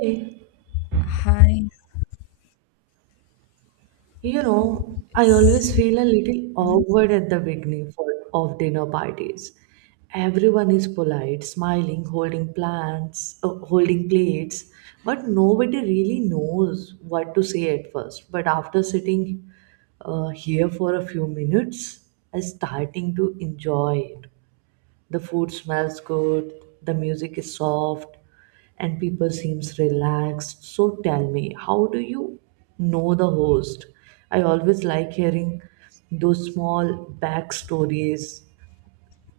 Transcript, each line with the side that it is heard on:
right: Hey,
left: Hi.
right: you know, I
left: Yes.
right: always feel a little
left: Mhm.
right: awkward at the beginning of dinner parties. Everyone is polite, smiling, holding plates, but nobody really knows what to say at first. But after sitting here for a few minutes, I'm starting to enjoy it. The food smells good, the music is soft, and people seems relaxed. So tell me, how do you know the host? I always like hearing those small backstories,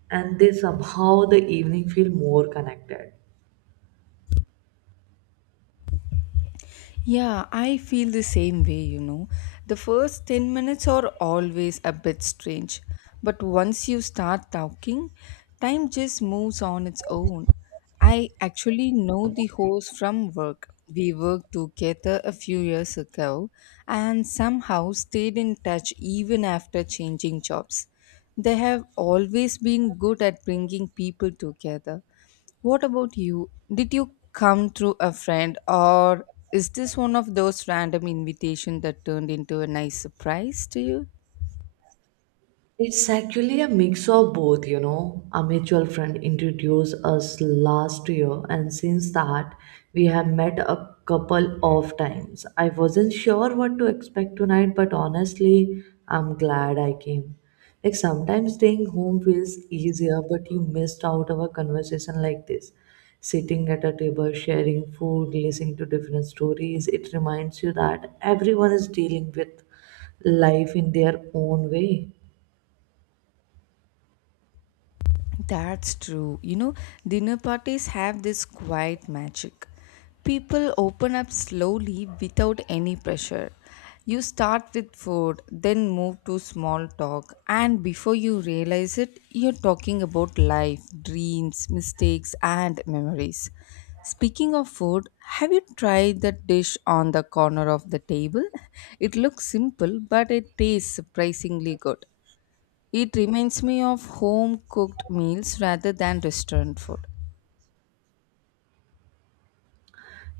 right: and they somehow the evening feel more connected.
left: Yeah, I feel the same way, The first 10 minutes are always a bit strange, but once you start talking, time just moves on its own. I actually know the host from work. We worked together a few years ago and somehow stayed in touch even after changing jobs. They have always been good at bringing people together. What about you? Did you come through a friend, or is this one of those random invitations that turned into a nice surprise to you?
right: It's actually a mix of both, you know. A mutual friend introduced us last year, and since that, we have met a couple of times. I wasn't sure what to expect tonight, but honestly, I'm glad I came. Like sometimes staying home feels easier, but you missed out of a conversation like this. Sitting at a table, sharing food, listening to different stories, it reminds you that everyone is dealing with life in their own way.
left: That's true. You know, dinner parties have this quiet magic. People open up slowly without any pressure. You start with food, then move to small talk, and before you realize it, you're talking about life, dreams, mistakes, and memories. Speaking of food, have you tried that dish on the corner of the table? It looks simple, but it tastes surprisingly good. It reminds me of home cooked meals rather than restaurant food.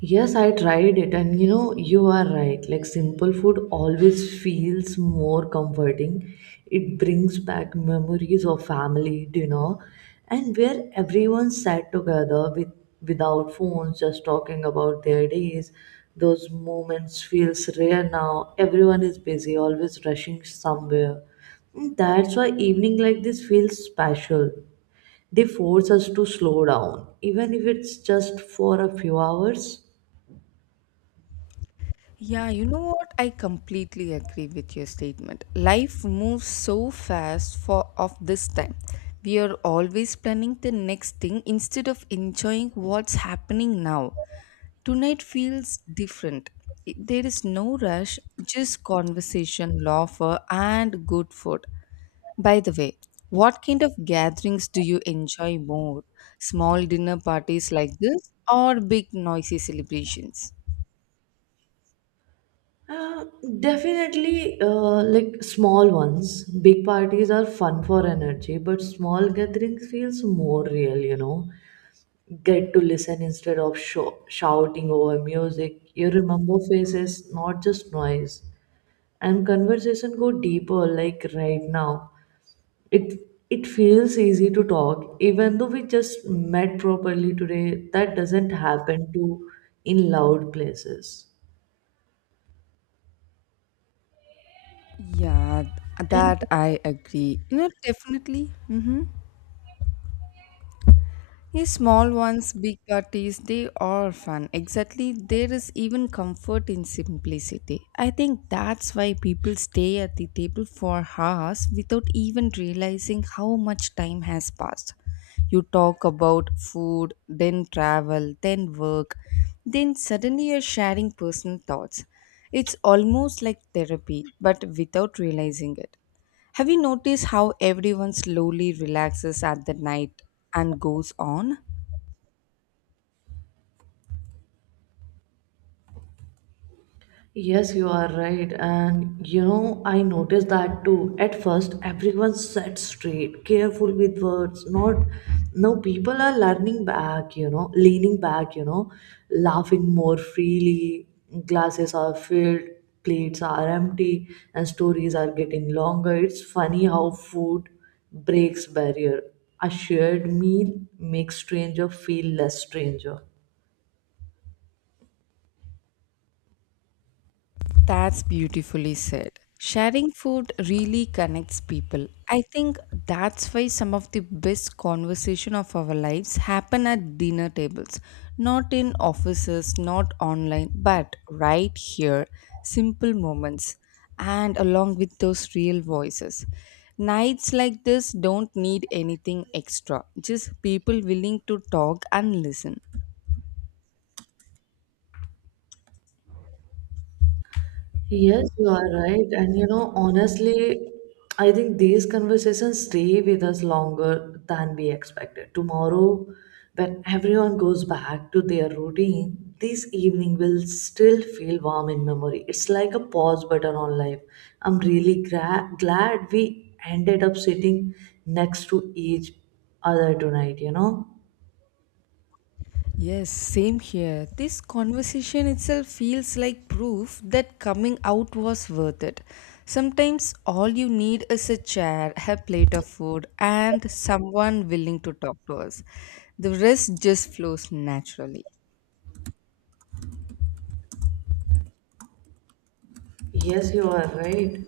right: Yes, I tried it, and you know, you are right. Like, simple food always feels more comforting. It brings back memories of family dinner and where everyone sat together with without phones, just talking about their days. Those moments feels rare now. Everyone is busy, always rushing somewhere. And that's why evening like this feels special. They force us to slow down, even if it's just for a few hours.
left: Yeah, you know what? I completely agree with your statement. Life moves so fast for of this time. We are always planning the next thing instead of enjoying what's happening now. Tonight feels different. There is no rush, just conversation, laughter, and good food. By the way, what kind of gatherings do you enjoy more? Small dinner parties like this or big noisy celebrations?
right: Uh, Definitely, like small ones. Big parties are fun for energy, but small gatherings feels more real. You know, get to listen instead of shouting over music. You remember faces, not just noise, and conversation go deeper. Like right now, it it feels easy to talk, even though we just met properly today. That doesn't happen to in loud places.
left: Yeah,
right: And
left: that I agree. You know, definitely. Mm-hmm. Yeah, small ones, big parties, they are fun. Exactly, there is even comfort in simplicity. I think that's why people stay at the table for hours without even realizing how much time has passed. You talk about food, then travel, then work, then suddenly you're sharing personal thoughts. It's almost like therapy, but without realizing it. Have you noticed how everyone slowly relaxes at the night and goes on?
right: yes, you are right. And you know, I noticed that too. At first, everyone sat straight, careful with words. Not now people are learning back, you know, leaning back, you know, laughing more freely. Glasses are filled, plates are empty, and stories are getting longer. It's funny how food breaks barrier. A shared meal makes stranger feel less stranger.
left: That's beautifully said. Sharing food really connects people. I think that's why some of the best conversation of our lives happen at dinner tables, not in offices, not online, but right here, simple moments and along with those real voices. Nights like this don't need anything extra, just people willing to talk and listen.
right: Yes, you are right. And you know, honestly, I think these conversations stay with us longer than we expected. Tomorrow, when everyone goes back to their routine, this evening will still feel warm in memory. It's like a pause button on life. I'm really glad we ended up sitting next to each other tonight, you know?
left: Yes, same here. This conversation itself feels like proof that coming out was worth it. Sometimes all you need is a chair, a plate of food, and someone willing to talk to us. The rest just flows naturally.
right: Yes, you are right.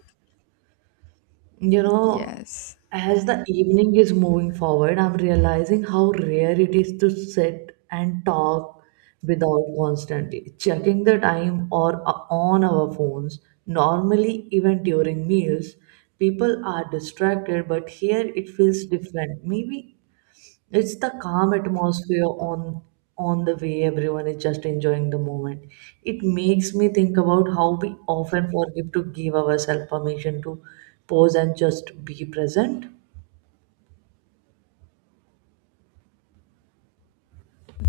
right: You know,
left: Yes.
right: as the evening is moving forward, I'm realizing how rare it is to sit and talk without constantly checking the time or on our phones. Normally, even during meals, people are distracted, but here it feels different. Maybe it's the calm atmosphere on the way everyone is just enjoying the moment. It makes me think about how we often forget to give ourselves permission to pause and just be present.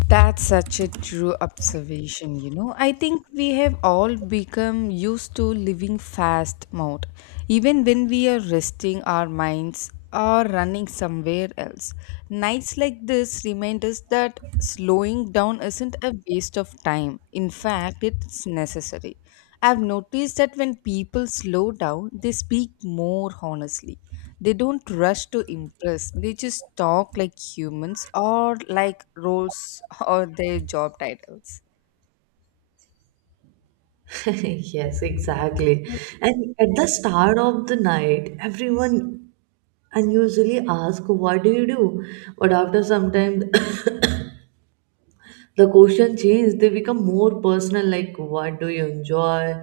left: That's such a true observation, you know. I think we have all become used to living fast mode, even when we are resting our minds or running somewhere else. Nights like this remind us that slowing down isn't a waste of time. In fact, it's necessary. I've noticed that when people slow down, they speak more honestly. They don't rush to impress. They just talk like humans or like roles or their job titles.
right: Yes, exactly. And at the start of the night, everyone unusually ask, "What do you do?" But after some time, the question change they become more personal, like what do you enjoy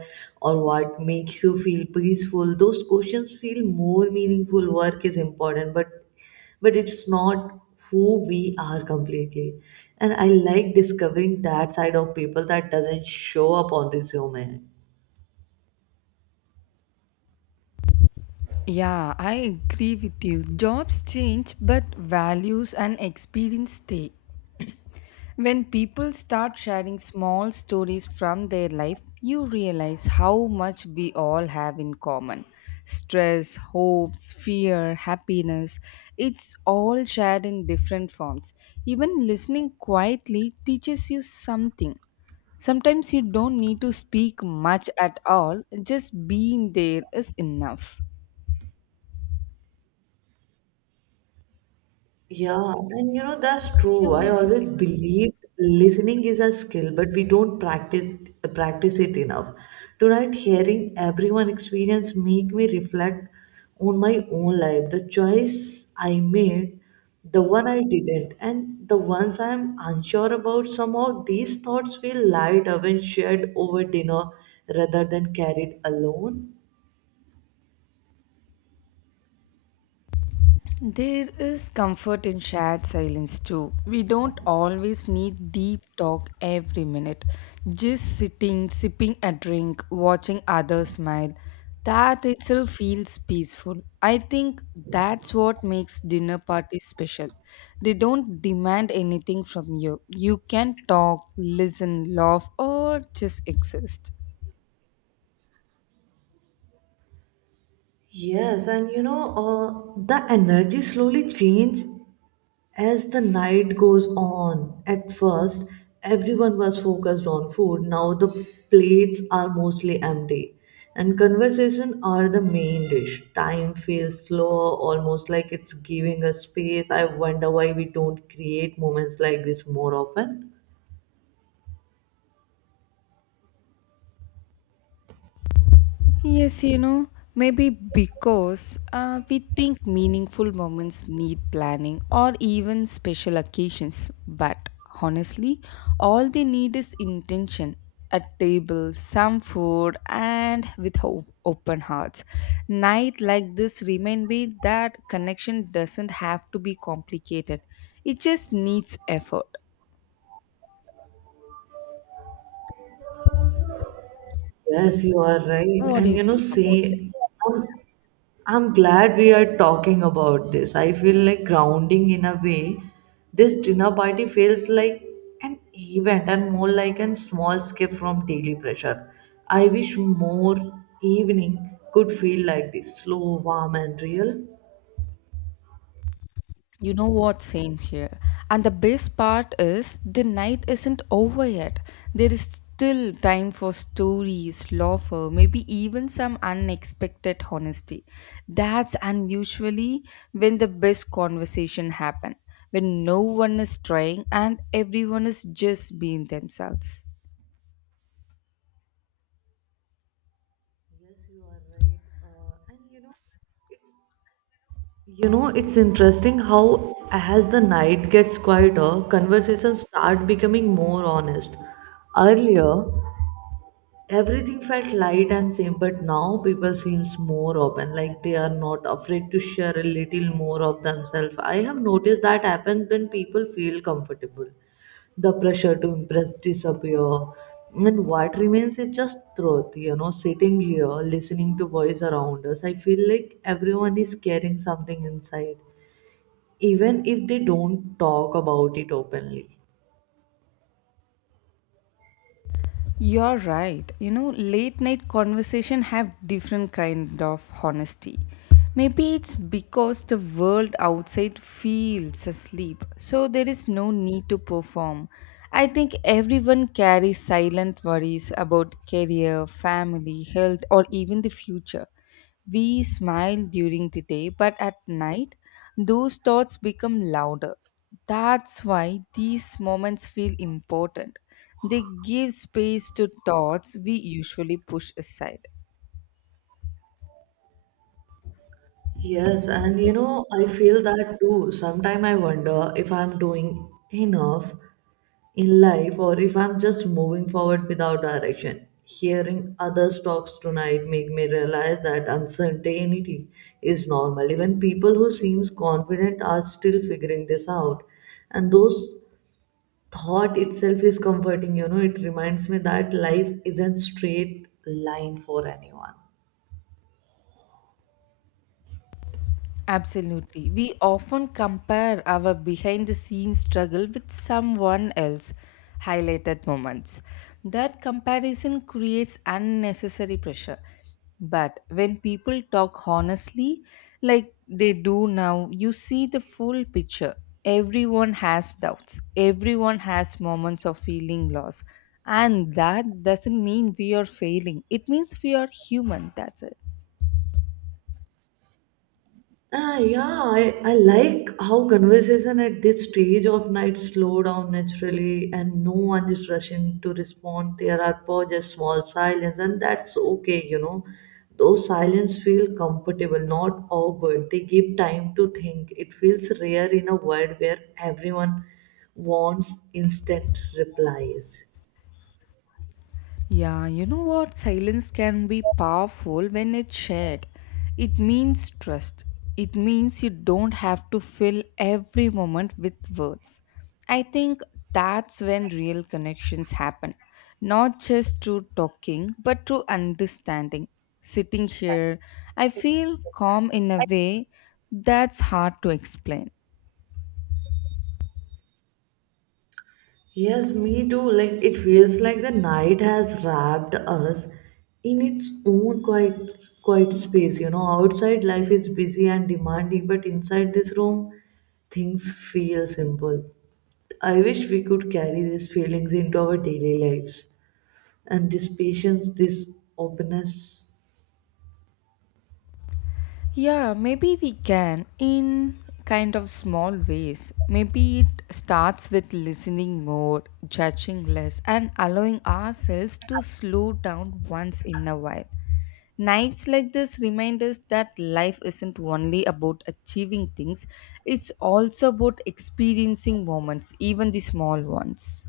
right: or what makes you feel peaceful. Those questions feel more meaningful. Work is important, but it's not who we are completely, and I like discovering that side of people that doesn't show up on resume.
left: Yeah, I agree with you. Jobs change, but values and experience stay. When people start sharing small stories from their life, you realize how much we all have in common. Stress, hopes, fear, happiness, it's all shared in different forms. Even listening quietly teaches you something. Sometimes you don't need to speak much at all, just being there is enough.
right: Yeah, and you know, that's
left: Yeah,
right: true. I
left: what do you
right: always
left: think?
right: believe listening is a skill, but we don't practice it enough. Tonight, hearing everyone experience make me reflect on my own life, the choice I made, the one I didn't, and the ones I'm unsure about. Somehow, these thoughts feel lighter when shared over dinner rather than carried alone.
left: There is comfort in shared silence too. We don't always need deep talk every minute. Just sitting, sipping a drink, watching others smile, that itself feels peaceful. I think that's what makes dinner parties special. They don't demand anything from you. You can talk, listen, laugh, or just exist.
right: Yes, and you know, the energy slowly changed. As the night goes on, at first everyone was focused on food. Now the plates are mostly empty and conversation are the main dish. Time feels slow, almost like it's giving us space. I wonder why we don't create moments like this more often.
left: Yes, you know, maybe because we think meaningful moments need planning or even special occasions. But honestly, all they need is intention, a table, some food, and with open hearts. Night like this remind me that connection doesn't have to be complicated. It just needs effort.
right: Yes, you are right.
left: What do
right: And
left: you
right: you know,
left: think about it?
right: see, I'm, I'm glad we are talking about this. I feel like grounding in a way. This dinner party feels like an event and more like a small escape from daily pressure. I wish more evening could feel like this, slow, warm, and real.
left: You know what? Same here. And the best part is the night isn't over yet. There is still time for stories, laughter, maybe even some unexpected honesty. That's unusually when the best conversation happen, when no one is trying and everyone is just being themselves.
right: Yes, you are right. And you know, it's you know, it's interesting how, as the night gets quieter, conversations start becoming more honest. Earlier, everything felt light and same, but now people seems more open, like they are not afraid to share a little more of themselves. I have noticed that happens when people feel comfortable. The pressure to impress disappear, and what remains is just truth. You know, sitting here, listening to voice around us, I feel like everyone is carrying something inside even if they don't talk about it openly.
left: You're right. You know, late night conversation have different kind of honesty. Maybe it's because the world outside feels asleep, so there is no need to perform. I think everyone carries silent worries about career, family, health, or even the future. We smile during the day, but at night, those thoughts become louder. That's why these moments feel important. They give space to thoughts we usually push aside.
right: Yes, and you know, I feel that too. Sometimes I wonder if I'm doing enough in life or if I'm just moving forward without direction. Hearing others talks tonight make me realize that uncertainty is normal. Even people who seems confident are still figuring this out. And those thought itself is comforting, you know, it reminds me that life isn't straight line for anyone.
left: Absolutely. We often compare our behind the scenes struggle with someone else highlighted moments. That comparison creates unnecessary pressure. But when people talk honestly, like they do now, you see the full picture. Everyone has doubts, everyone has moments of feeling loss. And that doesn't mean we are failing, it means we are human. That's it.
right: Ah, yeah, I like how conversation at this stage of night slow down naturally and no one is rushing to respond. There are pauses, small silence, and that's okay, you know. Those silence feel comfortable, not awkward. They give time to think. It feels rare in a world where everyone wants instant replies.
left: Yeah, you know what? Silence can be powerful when it's shared. It means trust. It means you don't have to fill every moment with words. I think that's when real connections happen. Not just through talking, but through understanding. Sitting here, I feel calm in a way that's hard to explain.
right: Yes, me too. Like it feels like the night has wrapped us in its own quiet space. You know, outside life is busy and demanding, but inside this room things feel simple. I wish we could carry these feelings into our daily lives. And this patience, this openness.
left: Yeah, maybe we can in kind of small ways. Maybe it starts with listening more, judging less, and allowing ourselves to slow down once in a while. Nights like this remind us that life isn't only about achieving things, it's also about experiencing moments, even the small ones.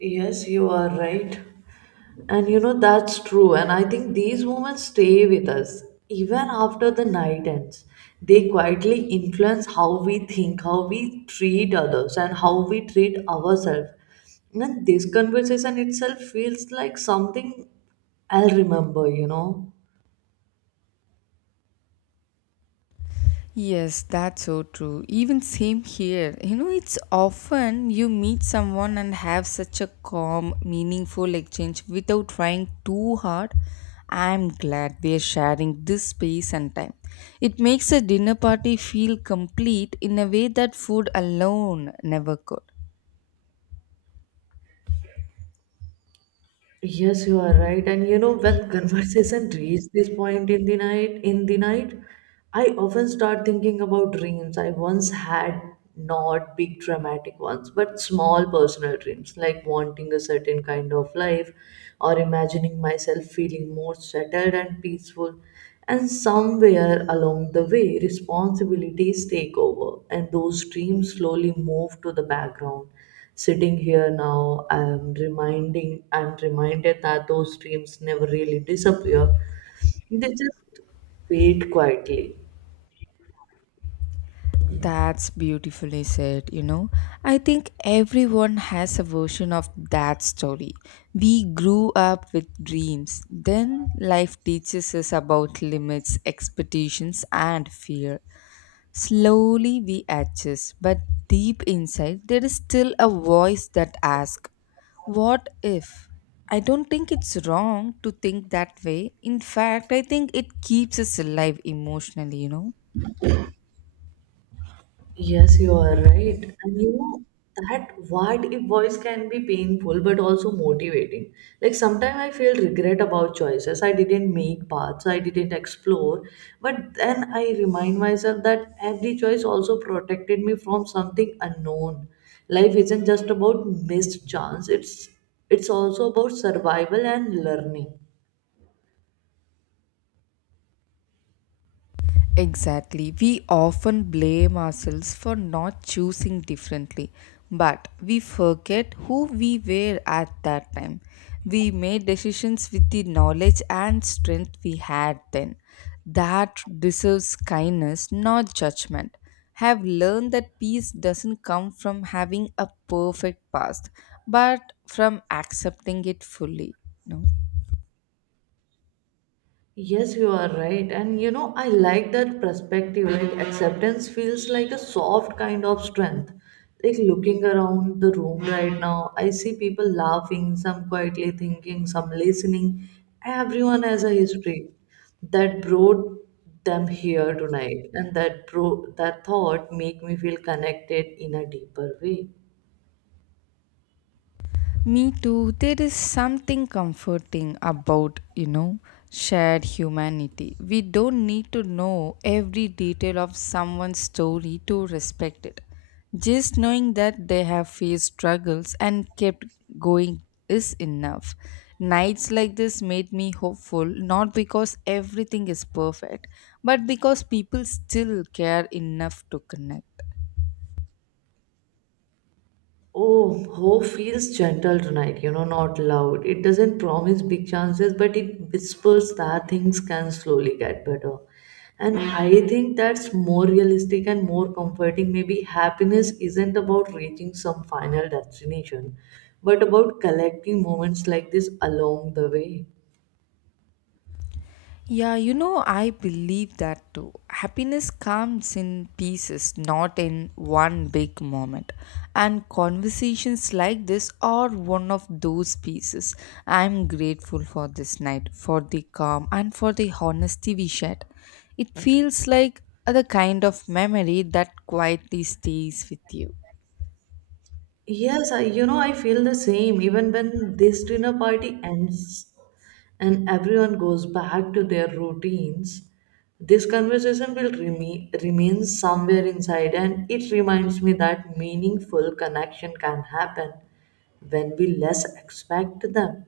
right: Yes, you are right. And you know, that's true. And I think these moments stay with us even after the night ends. They quietly influence how we think, how we treat others, and how we treat ourselves. And this conversation itself feels like something I'll remember, you know.
left: Yes, that's so true. Even same here. You know, it's often you meet someone and have such a calm, meaningful exchange without trying too hard. I'm glad we're sharing this space and time. It makes a dinner party feel complete in a way that food alone never could.
right: Yes, you are right. And you know, when conversation reaches this point in the night, I often start thinking about dreams I once had, not big dramatic ones, but small personal dreams, like wanting a certain kind of life or imagining myself feeling more settled and peaceful. And somewhere along the way, responsibilities take over, and those dreams slowly move to the background. Sitting here now, I'm reminded that those dreams never really disappear, they just fade quietly.
left: That's beautifully said, you know. I think everyone has a version of that story. We grew up with dreams, then life teaches us about limits, expectations, and fear. Slowly we adjust, but deep inside, there is still a voice that asks, what if? I don't think it's wrong to think that way. In fact, I think it keeps us alive emotionally, you know.
right: Yes, you are right. And you know, that what if voice can be painful but also motivating. Like sometimes I feel regret about choices. I didn't make paths, I didn't explore. But then I remind myself that every choice also protected me from something unknown. Life isn't just about missed chance, it's also about survival and learning.
left: Exactly. We often blame ourselves for not choosing differently, but we forget who we were at that time. We made decisions with the knowledge and strength we had then. That deserves kindness, not judgment. Have learned that peace doesn't come from having a perfect past, but from accepting it fully. No?
right: Yes, you are right. And you know, I like that perspective. Like, acceptance feels like a soft kind of strength. Like, looking around the room right now, I see people laughing, some quietly thinking, some listening. Everyone has a history that brought them here tonight, and that thought make me feel connected in a deeper way.
left: Me too. There is something comforting about, you know, shared humanity. We don't need to know every detail of someone's story to respect it. Just knowing that they have faced struggles and kept going is enough. Nights like this made me hopeful not because everything is perfect, but because people still care enough to connect.
right: Oh, hope feels gentle tonight, you know, not loud. It doesn't promise big chances, but it whispers that things can slowly get better. And I think that's more realistic and more comforting. Maybe happiness isn't about reaching some final destination, but about collecting moments like this along the way.
left: Yeah, you know, I believe that too. Happiness comes in pieces, not in one big moment. And conversations like this are one of those pieces. I'm grateful for this night, for the calm, and for the honesty we shared. It feels like the kind of memory that quietly stays with you.
right: Yes, you know, I feel the same. Even when this dinner party ends and everyone goes back to their routines, this conversation will remain somewhere inside, and it reminds me that meaningful connection can happen when we less expect them.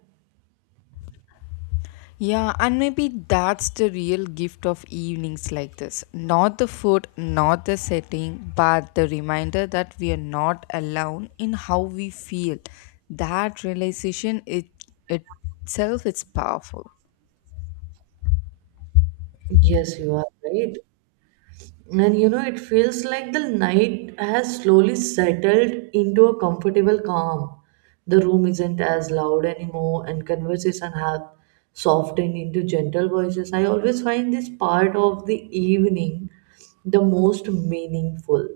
left: Yeah, and maybe that's the real gift of evenings like this. Not the food, not the setting, but the reminder that we are not alone in how we feel. That realization it, itself is powerful.
right: Yes, you are right. And you know, it feels like the night has slowly settled into a comfortable calm. The room isn't as loud anymore, and conversation have softened into gentle voices. I always find this part of the evening the most meaningful.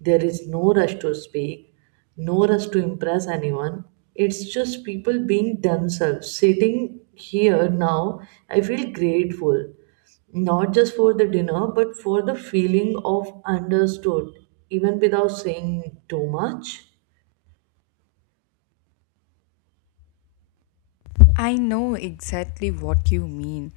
right: There is no rush to speak, no rush to impress anyone. It's just people being themselves. Sitting here now, I feel grateful not just for the dinner, but for the feeling of understood, even without saying too much.
left: I know exactly what you mean.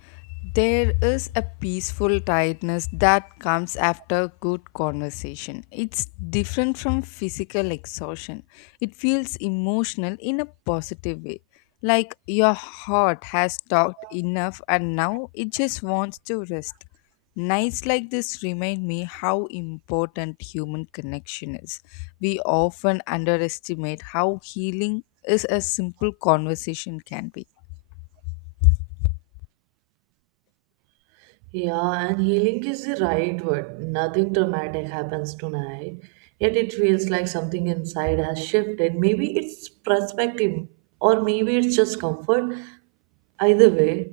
left: There is a peaceful tiredness that comes after good conversation. It's different from physical exhaustion. It feels emotional in a positive way. Like your heart has talked enough and now it just wants to rest. Nights like this remind me how important human connection is. We often underestimate how healing is a simple conversation can be.
right: Yeah, and healing is the right word. Nothing traumatic happens tonight, yet it feels like something inside has shifted. Maybe it's perspective, or maybe it's just comfort. Either way,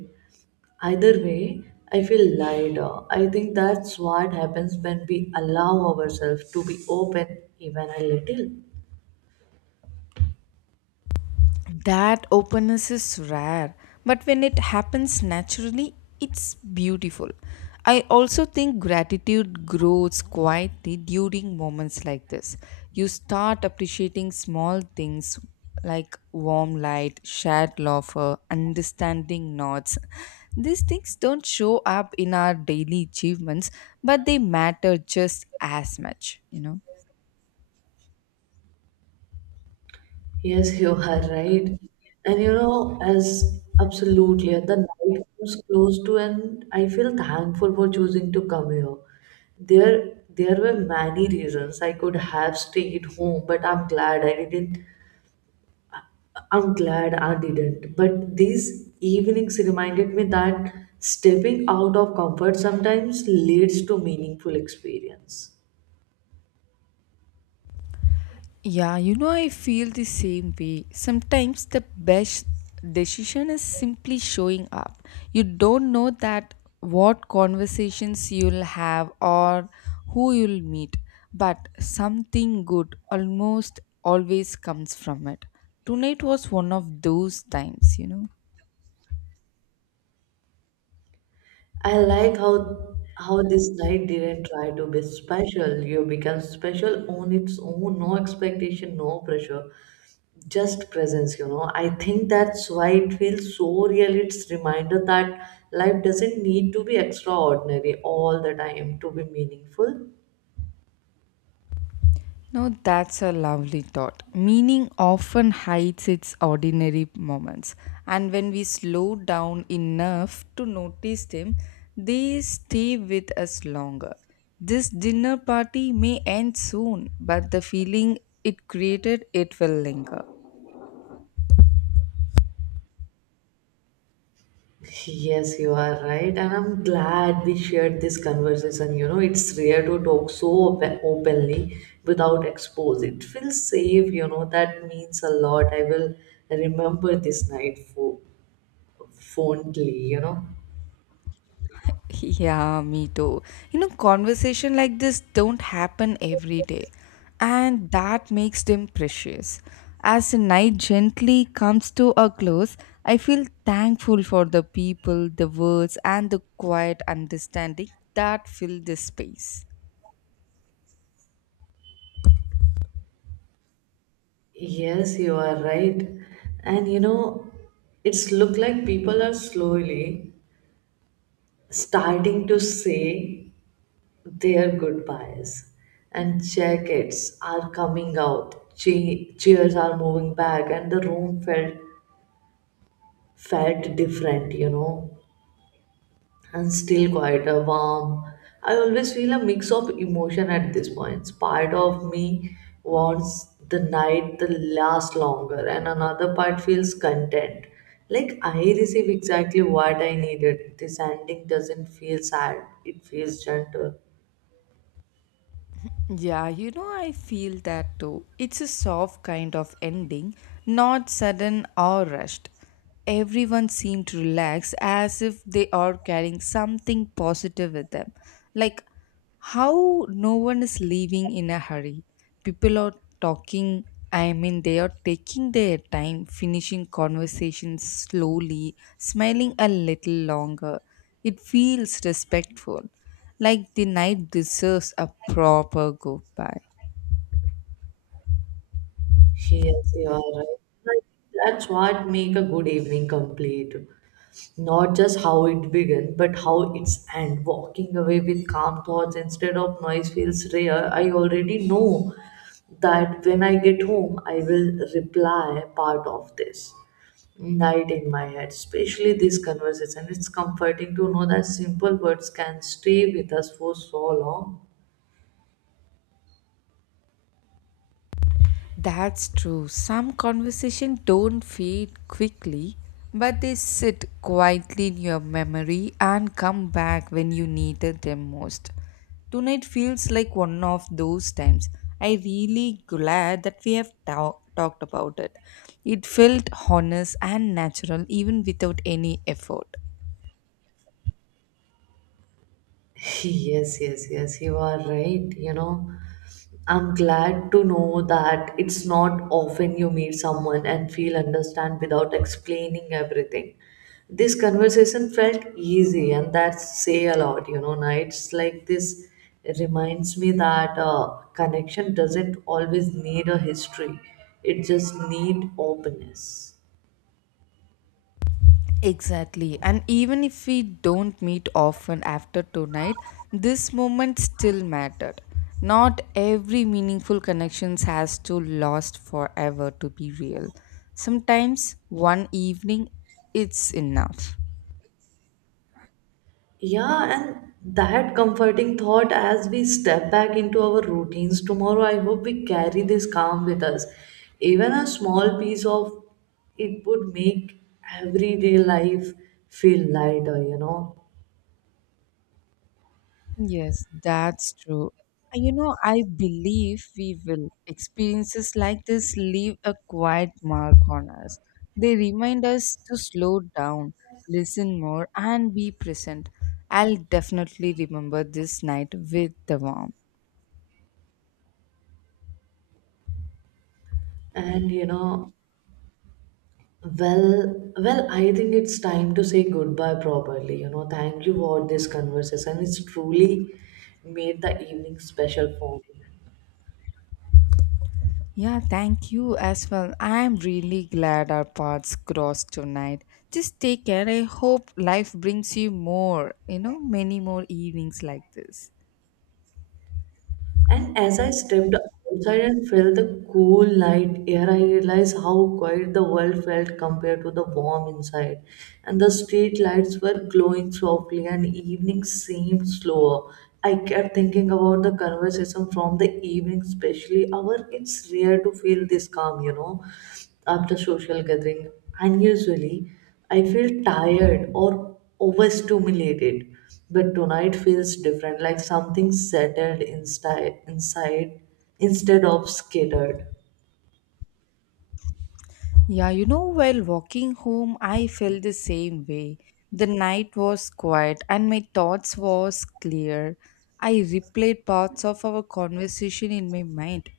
right: Either way, I feel lighter. I think that's what happens when we allow ourselves to be open, even a little.
left: That openness is rare, but when it happens naturally, it's beautiful. I also think gratitude grows quietly during moments like this. You start appreciating small things like warm light, shared laughter, understanding nods. These things don't show up in our daily achievements, but they matter just as much, you know.
right: Yes, you are right. And you know, as absolutely, and the night comes close to, and I feel thankful for choosing to come here. There were many reasons I could have stayed home, but I'm glad I didn't. But these evenings reminded me that stepping out of comfort sometimes leads to meaningful experience.
left: Yeah, you know, I feel the same way. Sometimes the best decision is simply showing up. You don't know that what conversations you'll have or who you'll meet, but something good almost always comes from it. Tonight was one of those times, you know.
right: I like how this night didn't try to be special. You become special on its own, no expectation, no pressure, just presence, you know. I think that's why it feels so real. It's reminder that life doesn't need to be extraordinary all the time to be meaningful.
left: No, that's a lovely thought. Meaning often hides its ordinary moments, and when we slow down enough to notice them, they stay with us longer. This dinner party may end soon, but the feeling it created it will linger.
right: Yes, you are right, and I'm glad we shared this conversation. You know, it's rare to talk so openly without expose. It feels safe, you know, that means a lot. I will remember this night fondly, you know.
left: Yeah, me too. You know, conversation like this don't happen every day, and that makes them precious. As the night gently comes to a close, I feel thankful for the people, the words, and the quiet understanding that fill this space.
right: Yes, you are right. And you know, it's look like people are slowly starting to say their goodbyes and jackets are coming out, chairs are moving back, and the room felt different, you know, and still quite a warm. I always feel a mix of emotion at this point. Part of me wants the night to last longer, and another part feels content, like I receive exactly what I needed. This ending doesn't feel sad, it feels gentle.
left: Yeah, you know, I feel that too. It's a soft kind of ending, not sudden or rushed. Everyone seemed relaxed as if they are carrying something positive with them. Like how no one is leaving in a hurry. People are talking, I mean, they are taking their time, finishing conversations slowly, smiling a little longer. It feels respectful. Like the night deserves a proper goodbye.
right: Yes, you are right. Like, that's what make a good evening complete. Not just how it began, but how it's end. Walking away with calm thoughts instead of noise feels rare. I already know that when I get home, I will reply part of this night in my head, especially this conversation. It's comforting to know that simple words can stay with us for so long.
left: That's true. Some conversations don't fade quickly, but they sit quietly in your memory and come back when you needed them most. Tonight feels like one of those times. I really glad that we have talked about it. It felt honest and natural even without any effort.
right: Yes, you are right, you know. I'm glad to know that it's not often you meet someone and feel understand without explaining everything. This conversation felt easy, and that say a lot. You know, nights like this reminds me that connection doesn't always need a history; it just need openness.
left: Exactly. And even if we don't meet often after tonight, this moment still mattered. Not every meaningful connections has to last forever to be real. Sometimes one evening it's enough.
right: Yeah, and that comforting thought as we step back into our routines tomorrow, I hope we carry this calm with us. Even a small piece of it would make everyday life feel lighter, you know.
left: Yes, that's true. You know, I believe we will. Experiences like this leave a quiet mark on us. They remind us to slow down, listen more, and be present. I'll definitely remember this night with the warmth.
right: And you know, I think it's time to say goodbye properly. You know, thank you for this conversation. It's truly made the evening special for me.
left: Yeah, thank you as well. I'm really glad our paths crossed tonight. Just take care. I hope life brings you more, you know, many more evenings like this.
right: And as I stepped outside and felt the cool night air, I realized how quiet the world felt compared to the warm inside. And the street lights were glowing softly, and evening seemed slower. I kept thinking about the conversation from the evening, especially our. It's rare to feel this calm, you know, after social gathering. Unusually, I feel tired or overstimulated. But tonight feels different, like something settled inside instead of scattered.
left: Yeah, you know, while walking home, I felt the same way. The night was quiet and my thoughts was clear. I replayed parts of our conversation in my mind,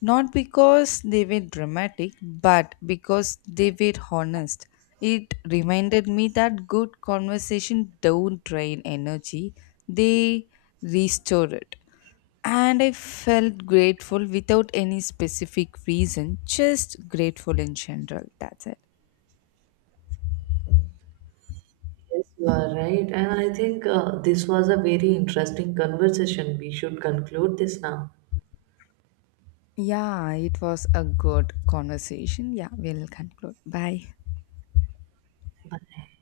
left: not because they were dramatic, but because they were honest. It reminded me that good conversation don't drain energy; they restore it and I felt grateful without any specific reason, just grateful in general. That's it.
right: Yes, you are right. And I think this was a very interesting conversation. We should conclude this now.
left: Yeah, it was a good conversation. Yeah, we'll conclude. Bye.
right: Bye.